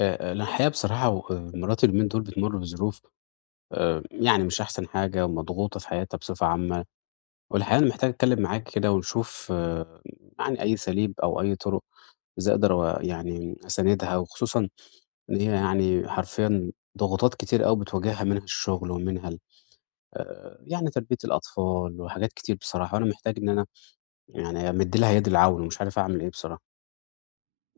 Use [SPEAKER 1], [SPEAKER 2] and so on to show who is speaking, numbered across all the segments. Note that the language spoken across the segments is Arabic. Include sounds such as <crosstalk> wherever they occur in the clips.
[SPEAKER 1] أنا الحقيقة بصراحة و مراتي اليومين دول بتمُر بظروف يعني مش أحسن حاجة ومضغوطة في حياتها بصفة عامة، والحقيقة أنا محتاج أتكلّم معاك كده ونشوف آه، يعني أي أساليب أو أي طُرق إزاي أقدر و يعني أساندها وخصوصًا إن هي يعني حرفيًا ضغوطات كتير أوي بتواجهها منها الشُغل ومنها ال يعني تربية الأطفال وحاجات كتير بصراحة، وأنا محتاج إن أنا يعني أمِد لها يد العون ومش عارف أعمل إيه بصراحة.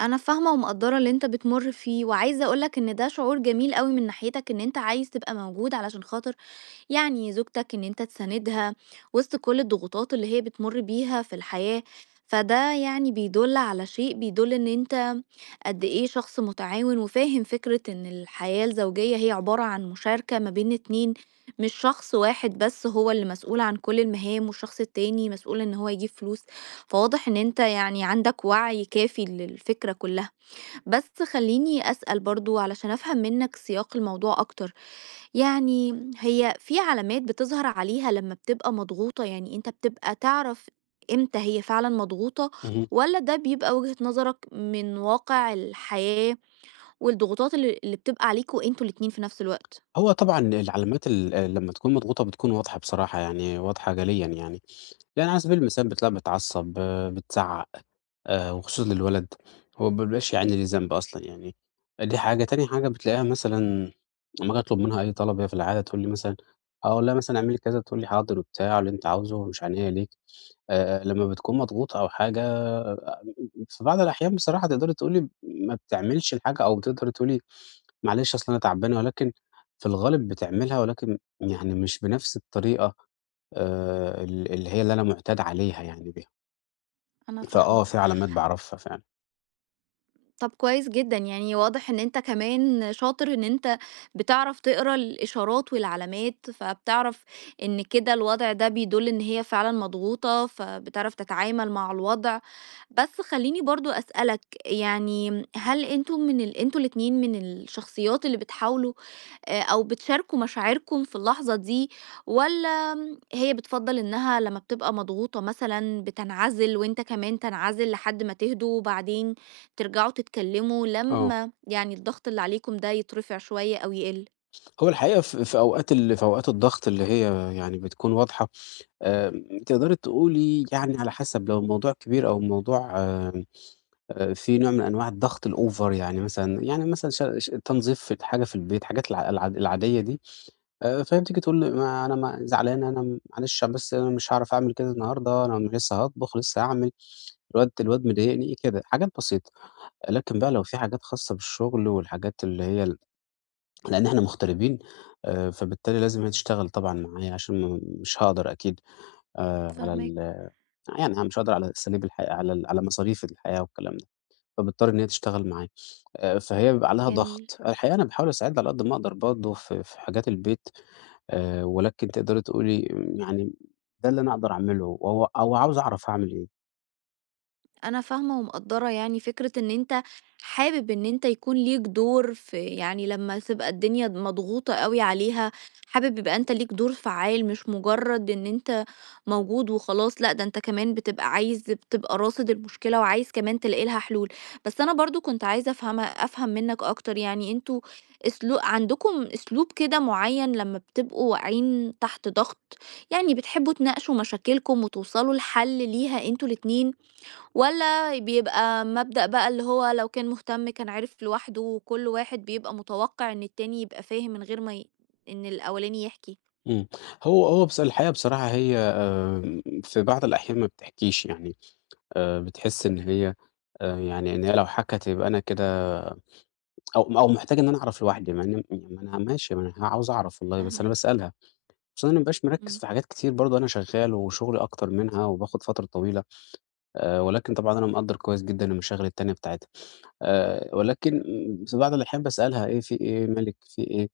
[SPEAKER 2] أنا فاهمة ومقدّرة اللي أنت بتمُر فيه، وعايزة أقول لك إن ده شعور جميل أوي من ناحيتك إن أنت عايز تبقى موجود علشان خاطر يعني زوجتك إن أنت تساندها وسط كل الضغوطات اللي هي بتمر بيها في الحياة فده يعني بيدل على شيء بيدل إن أنت قد إيه شخص متعاون وفاهم فكرة إن الحياة الزوجية هي عبارة عن مشاركة ما بين اتنين مش شخص واحد بس هو اللي مسؤول عن كل المهام والشخص التاني مسؤول إن هو يجيب فلوس فواضح إن أنت يعني عندك وعي كافي للفكرة كلها. بس خليني أسأل برضو علشان أفهم منك سياق الموضوع أكتر، يعني هي في علامات بتظهر عليها لما بتبقى مضغوطة، يعني انت بتبقى تعرف امتى هي فعلا مضغوطة
[SPEAKER 1] اهم.
[SPEAKER 2] ولا ده بيبقى وجهة نظرك من واقع الحياة والضغوطات اللي بتبقى عليكوا انتوا الاتنين في نفس الوقت؟
[SPEAKER 1] هو طبعًا العلامات ال لمّا تكون مضغوطة بتكون واضحة بصراحة، يعني واضحة جليًا يعني، يعني على سبيل المثال بتلاقيها بتعصّب، آه، بتزعّق، وخصوصًا للولد، هو ما بيبقاش يا عيني ليه ذنب أصلًا يعني، دي حاجة، تاني حاجة بتلاقيها مثلًا لمّا آجي أطلب منها أي طلب هي في العادة تقول لي مثلًا أقول لها مثلًا اعملي كذا، تقول لي حاضر وبتاع واللي أنت عاوزه ومش عينيا ليك. لمّا بتكون مضغوط أو حاجة في بعض الأحيان بصراحة تقدري تقولي ما بتعملش الحاجة أو تقدري تقولي معلش أصل أنا تعبانة، ولكن في الغالب بتعملها ولكن يعني مش بنفس الطريقة ال اللي هي اللي أنا معتاد عليها يعني بيها.
[SPEAKER 2] انا فاهمة.
[SPEAKER 1] فآه في علامات باعرفها فعلًا.
[SPEAKER 2] طب كويس جدًا، يعني واضح إن أنت كمان شاطر إن أنت بتعرف تقرا الإشارات والعلامات، فبتعرف إن كده الوضع ده بيدُل إن هي فعلًا مضغوطة، فبتعرف تتعامل مع الوضع. بس خلّيني برضه أسألك، يعني هل أنتم من ال أنتم الاتنين من الشخصيات اللي بتحاولوا أو بتشاركوا مشاعركم في اللحظة دي، والّا هي بتفضّل إنها لمّا بتبقى مضغوطة مثلًا بتنعزل وأنت كمان تنعزل لحد ما تهدوا وبعدين ترجعوا تتكلموا
[SPEAKER 1] آه.
[SPEAKER 2] لمّا يعني الضغط اللي عليكم ده يترفع شوية أو يقل؟
[SPEAKER 1] هو الحقيقة في أوقات في أوقات الضغط اللي هي يعني بتكون واضحة، آآ تقدري تقولي يعني على حسب لو الموضوع كبير أو الموضوع آه، في نوع من أنواع الضغط الأوفر، يعني مثلًا ش ش تنظيف في حاجة في البيت، حاجات العادية دي، فهي بتيجي تقول لي: "ما أنا ما زعلانة، أنا معلش بس أنا مش هاعرف أعمل كده النهارده، أنا لسه هاطبخ، لسه هاعمل، الواد مضايقني." كده، حاجات بسيطة. لكن بقى لو في حاجات خاصة بالشغل والحاجات اللي هي لإن إحنا مغتربين، فبالتالي لازم هي تشتغل طبعًا معايا عشان ما مش هاقدر أكيد على
[SPEAKER 2] فاهماك.
[SPEAKER 1] ال يعني أنا مش هاقدر على أساليب الحياة على مصاريف الحياة والكلام ده. فبتضطر إن هي تشتغل معاه. فهي بيبقى عليها
[SPEAKER 2] جميل.
[SPEAKER 1] ضغط. الحقيقة أنا باحاول أساعدها على قد ما أقدر برضه في حاجات البيت ولكن تقدري تقولي يعني ده اللي أنا أقدر أعمله وهو أو عاوز أعرف هاعمل إيه.
[SPEAKER 2] انا فاهمة ومقدرة يعني فكرة ان انت حابب ان انت يكون ليك دور في، يعني لما تبقى الدنيا مضغوطة قوي عليها حابب يبقى انت ليك دور فعال، مش مجرد ان انت موجود وخلاص، لا ده انت كمان بتبقى عايز، بتبقى راصد المشكلة وعايز كمان تلاقي لها حلول. بس انا برضو كنت عايزة افهم منك اكتر، يعني انتوا اسلوب عندكم اسلوب كده معين لما بتبقوا واقعين تحت ضغط، يعني بتحبوا تناقشوا مشاكلكم وتوصلوا لحل ليها انتوا الاتنين، والّا بيبقى مبدأ بقى اللي هو لو كان مهتم كان عرف لوحده، وكل واحد بيبقى متوقع إن التاني يبقى فاهم من غير ما إن الأولاني يحكي؟
[SPEAKER 1] إمم. هو بص الحقيقة بصراحة هي في بعض الأحيان ما بتحكيش يعني بتحس إن هي يعني إن هي لو حكت يبقى أنا كده أو محتاج إن أنا أعرف لوحدي، مع إن يعني ما أنا ماشي ما أنا عاوز أعرف والله بس أنا
[SPEAKER 2] فاهماك،
[SPEAKER 1] باسألها. عشان أنا ما بابقاش مركّز
[SPEAKER 2] إمم،
[SPEAKER 1] في حاجات كتير برضه، أنا شغّال وشغلي أكتر منها وباخد فترة طويلة، ولكن طبعًا أنا مقدّر كويس جدًا المشاغل التانية بتاعتها، ولكن في بعض الأحيان باسألها إيه، في إيه، مالِك، في إيه،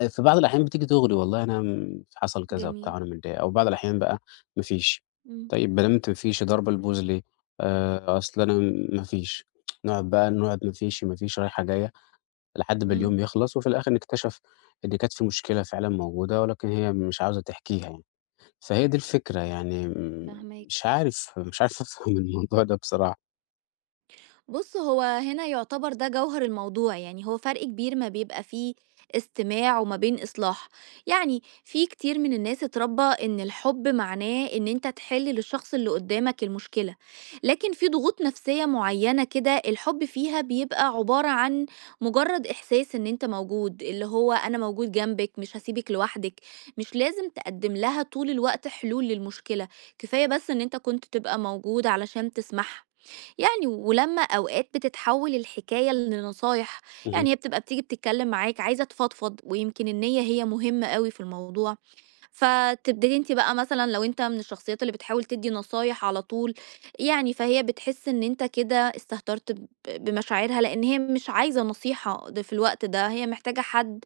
[SPEAKER 1] آه، في بعض الأحيان بتيجي تغري والله أنا حصل كذا
[SPEAKER 2] جميل،
[SPEAKER 1] وبتاع وأنا متضايقة، أو بعض الأحيان بقى ما فيش،
[SPEAKER 2] إمم،
[SPEAKER 1] طيب ما دامِت ما فيش ضاربة البوز ليه، أصل أنا ما فيش، نقعد بقى نقعد ما فيش، ما فيش، رايحة جاية لحد ما
[SPEAKER 2] إمم،
[SPEAKER 1] اليوم يخلص، وفي الآخر نكتشف إن كانت في مشكلة فعلًا موجودة، ولكن هي مش عاوزة تحكيها يعني. فهي دي الفكرة، يعني م
[SPEAKER 2] فاهماك.
[SPEAKER 1] مش عارف أفهم <laughs> الموضوع ده بصراحة.
[SPEAKER 2] بُص، هو هنا يُعتبر ده جوهر الموضوع، يعني هو فرق كبير ما بيبقى فيه استماع وما بين إصلاح، يعني في كتير من الناس اتربّى إن الحُب معناه إن أنت تحِل للشخص اللي قُدّامك المشكلة، لكن في ضغوط نفسية معيّنة كده الحُب فيها بيبقى عبارة عن مُجرّد إحساس إن أنت موجود، اللي هو أنا موجود جنبِك، مش هاسيبِك لوحدِك، مش لازم تقدّم لها طول الوقت حلول للمشكلة، كفاية بس إن أنت كنت تبقى موجود علشان تسمعها. يعني ولما أوقات بتتحول الحكاية لنصايح،
[SPEAKER 1] اهم،
[SPEAKER 2] يعني هي بتبقى بتيجي بتتكلم معاك عايزة تفضفض ويمكن النية هي مهمة قوي في الموضوع، فتبتدي أنتِ بقى مثلًا لو أنت من الشخصيات اللي بتحاول تدّي نصايح على طول، يعني فهي بتحس إن أنت كده استهترت بمشاعرها، لإن هي مش عايزة نصيحة في الوقت ده، هي محتاجة حد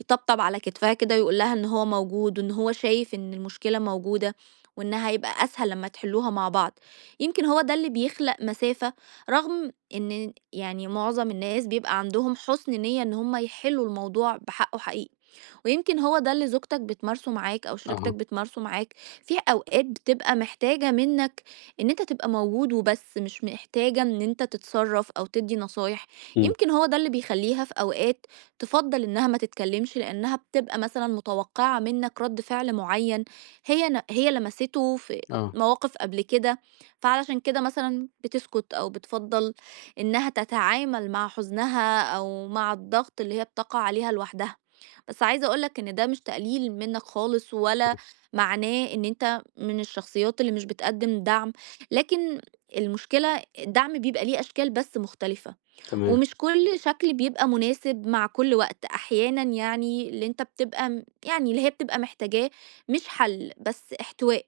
[SPEAKER 2] يطبطب على كتفها كده ويقول لها إن هو موجود، وإن هو شايف إن المشكلة موجودة، وإنها هيبقى أسهل لمّا تحلوها مع بعض. يمكن هو ده اللي بيخلق مسافة، رغم إن يعني معظم الناس بيبقى عندهم حُسن نية إن هم يحلوا الموضوع بحقه حقيقي. ويمكن هو ده اللي زوجتك بتمارسه معاك أو شريكتك
[SPEAKER 1] أها،
[SPEAKER 2] بتمارسه معاك في أوقات بتبقى محتاجة منك إن أنت تبقى موجود وبس، مش محتاجة إن أنت تتصرف أو تدي نصايح.
[SPEAKER 1] إمم،
[SPEAKER 2] يمكن هو ده اللي بيخليها في أوقات تفضل إنها ما تتكلمش، لأنها بتبقى مثلا متوقعة منك رد فعل معين، هي هي لمسته في
[SPEAKER 1] آه،
[SPEAKER 2] مواقف قبل كده، فعلشان كده مثلا بتسكت أو بتفضل إنها تتعامل مع حزنها أو مع الضغط اللي هي بتقع عليها لوحدها. بس عايزة أقول لك إن ده مش تقليل منك خالص، ولا معناه إن أنت من الشخصيات اللي مش بتقدم دعم، لكن المشكلة الدعم بيبقى ليه أشكال بس مختلفة،
[SPEAKER 1] تمام،
[SPEAKER 2] ومش كل شكل بيبقى مناسب مع كل وقت. أحيانا يعني اللي أنت بتبقى يعني اللي هي بتبقى محتاجاه مش حل بس احتواء.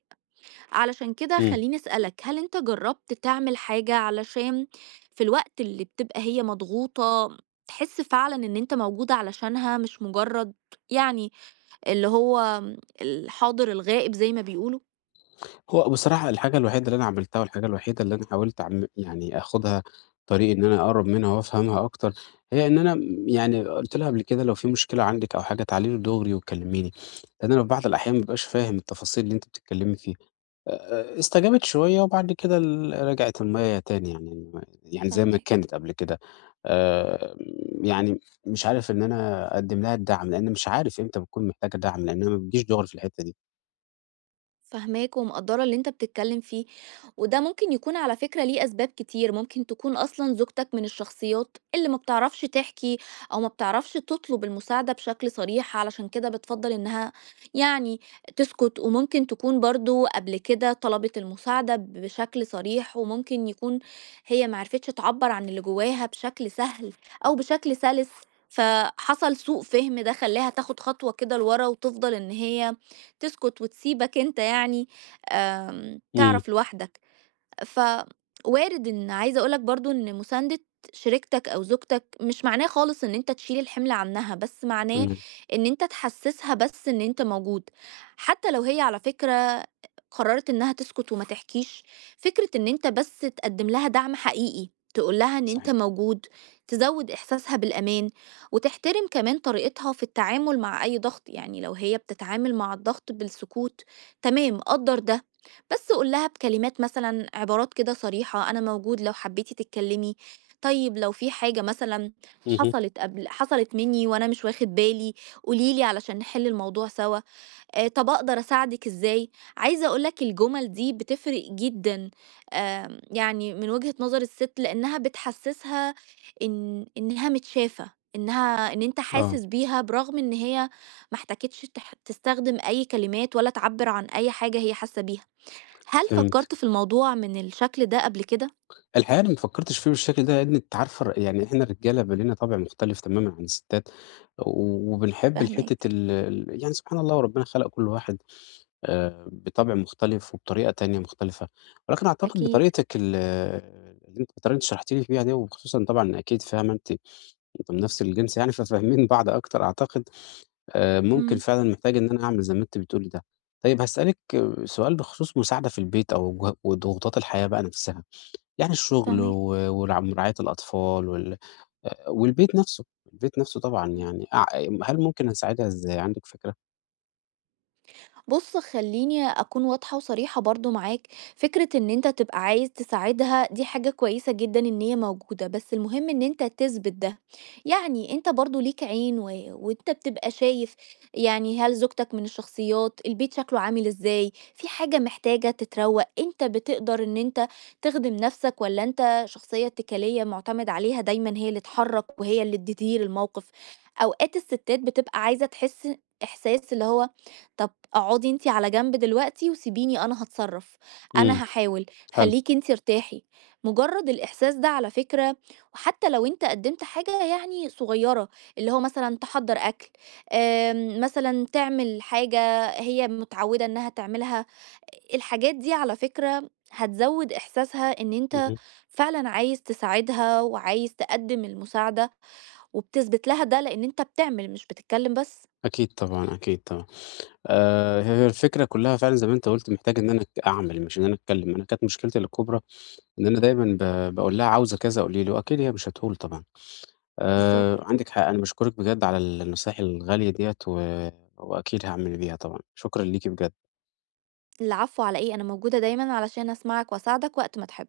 [SPEAKER 2] علشان كده
[SPEAKER 1] إمم.
[SPEAKER 2] خلّيني أسألك، هل أنت جرّبت تعمل حاجة علشان في الوقت اللي بتبقى هي مضغوطة، تحس فعلًا إن أنت موجود علشانها، مش مجرّد يعني اللي هو الحاضر الغائب زي ما بيقولوا؟
[SPEAKER 1] هو بصراحة الحاجة الوحيدة اللي أنا عملتها والحاجة الوحيدة اللي أنا حاولت يعني آخُدها طريق إن أنا أقرّب منها وأفهمها أكتر، هي إن أنا م يعني قُلت لها قبل كده "لو في مشكلة عندِك أو حاجة تعالي لي دغري وكلّميني." لإن أنا في بعض الأحيان ما بابقاش فاهم التفاصيل اللي أنتِ بتتكلّمي فيها. استجابت شوية وبعد كده رجعت المَيّة تاني يعني يعني زي ما
[SPEAKER 2] فاهماك.
[SPEAKER 1] كانت قبل كده. آآ يعني مش عارف إن أنا أقدّم لها الدعم، لإن مش عارف إمتى بتكون محتاجة دعم، لإنها ما بتجيش دغري في الحتّة دي.
[SPEAKER 2] فاهماك ومقدرة اللي انت بتتكلم فيه، وده ممكن يكون على فكرة ليه أسباب كتير، ممكن تكون أصلا زوجتك من الشخصيات اللي ما بتعرفش تحكي أو ما بتعرفش تطلب المساعدة بشكل صريح، علشان كده بتفضل إنها يعني تسكت. وممكن تكون برضو قبل كده طلبت المساعدة بشكل صريح، وممكن يكون هي معرفتش تعبر عن اللي جواها بشكل سهل أو بشكل سلس، فحصل سوء فهم ده خلاها تاخد خطوة كده لورا وتفضل إن هي تسكت وتسيبك أنت، يعني
[SPEAKER 1] إمم،
[SPEAKER 2] تعرف لوحدك. فوارد. إن عايزة أقول لك برضه إن مساندة شريكتك أو زوجتك مش معناه خالص إن أنت تشيل الحمل عنها، بس معناه
[SPEAKER 1] تمام،
[SPEAKER 2] إن أنت تحسسها بس إن أنت موجود، حتى لو هي على فكرة قررت إنها تسكت وما تحكيش، فكرة إن أنت بس تقدم لها دعم حقيقي، تقول لها إن أنت
[SPEAKER 1] صحيح.
[SPEAKER 2] موجود، تزود إحساسها بالأمان، وتحترم كمان طريقتها في التعامل مع أي ضغط. يعني لو هي بتتعامل مع الضغط بالسكوت، تمام قدر ده. بس قُل لها بكلمات مثلًا عبارات كده صريحة، أنا موجود لو حبيتِ تتكلمي، طيب لو في حاجة مثلًا
[SPEAKER 1] اهم،
[SPEAKER 2] حصلت قبل، حصلت مني وأنا مش واخد بالي، قولي لي علشان نحل الموضوع سوا، طب أقدر أساعدِك إزاي؟ عايزة أقول لك الجُمل دي بتفرق جدًا، يعني من وجهة نظر السِت لإنها بتحسسها إن إنها متشافة، إنها إن أنت
[SPEAKER 1] آه،
[SPEAKER 2] حاسس بيها برغم إن هي ما احتاجتش تستخدم أي كلمات ولا تعبّر عن أي حاجة هي حاسة بيها. هل فكرت
[SPEAKER 1] فهمتِك.
[SPEAKER 2] في الموضوع من الشكل ده قبل كده؟
[SPEAKER 1] الحقيقة أنا ما فكّرتش فيه بالشكل ده لإن أنتِ عارفة يعني إحنا الرجالة بقى لينا طَبع مختلف تمامًا عن الستات، وبنحب الحتّة
[SPEAKER 2] فاهماك.
[SPEAKER 1] ال ال يعني سبحان الله وربنا خلق كل واحد بطبع مختلف وبطريقة تانية مختلفة، ولكن أعتقد
[SPEAKER 2] أكيد.
[SPEAKER 1] بطريقتِك ال اللي أنتِ بطريقة أنتِ شرحتِ لي فيها دي وخصوصًا طبعًا أكيد فاهمة أنتِ أنتم من نفس الجنس يعني ففاهمين بعض أكتر أعتقد، ممكن
[SPEAKER 2] امم
[SPEAKER 1] فعلًا محتاج إن أنا أعمل زي ما أنتِ بتقولي ده. طيب هاسألِك سؤال بخصوص مساعدة في البيت أو ج وضغوطات الحياة بقى نفسها، يعني الشغل و
[SPEAKER 2] فاهماك.
[SPEAKER 1] ورع ورعاية الأطفال وال والبيت نفسه، البيت نفسه طبعًا يعني أع هل ممكن أساعدها إزاي عندِك فكرة؟
[SPEAKER 2] بُص، خلّيني أكون واضحة وصريحة برضه معاك، فكرة إن أنت تبقى عايز تساعدها دي حاجة كويسة جدًا إن هي موجودة، بس المهم إن أنت تثبت ده، يعني أنت برضه ليك عين وأنت بتبقى شايف، يعني هل زوجتك من الشخصيات، البيت شكله عامل إزاي، في حاجة محتاجة تتروّق، أنت بتقدر إن أنت تخدم نفسك والّا أنت شخصية اتكالية معتمد عليها دايمًا هي اللي تحرّك وهي اللي تدير الموقف. أوقات الستات بتبقى عايزة تحس إحساس اللي هو طب اقعدي أنتِ على جنب دلوقتي وسيبيني أنا هاتصرّف، أنا
[SPEAKER 1] إمم،
[SPEAKER 2] هاحاول،
[SPEAKER 1] حلو،
[SPEAKER 2] خلّيكِ أنتِ ارتاحي. مجرّد الإحساس ده على فكرة وحتى لو أنت قدّمت حاجة يعني صغيّرة، اللي هو مثلًا تحضّر أكل، مثلًا تعمل حاجة هي متعوّدة إنّها تعملها، الحاجات دي على فكرة هتزوّد إحساسها إن أنت
[SPEAKER 1] اهم،
[SPEAKER 2] فعلًا عايز تساعدها وعايز تقدّم المساعدة وبتثبت لها ده لإن أنت بتعمل مش بتتكلّم بس.
[SPEAKER 1] أكيد طبعًا، أكيد طبعًا. هي الفكرة كلّها فعلًا زي ما أنت قُلت محتاج إن أنا أعمل مش إن أنا أتكلّم، أنا كانت مشكلتي الكبرى إن أنا دايمًا باقول لها عاوزة كذا قولي لي، وأكيد هي مش هتقول طبعًا.
[SPEAKER 2] بالضبط.
[SPEAKER 1] عندِك حق، أنا باشكرِك بجد على النصايح الغالية ديّة و وأكيد هاعمل بيها طبعًا، شكرًا ليكِ بجد.
[SPEAKER 2] العفو على إيه؟ أنا موجودة دايمًا علشان أسمعك وأساعدك وقت ما تحب.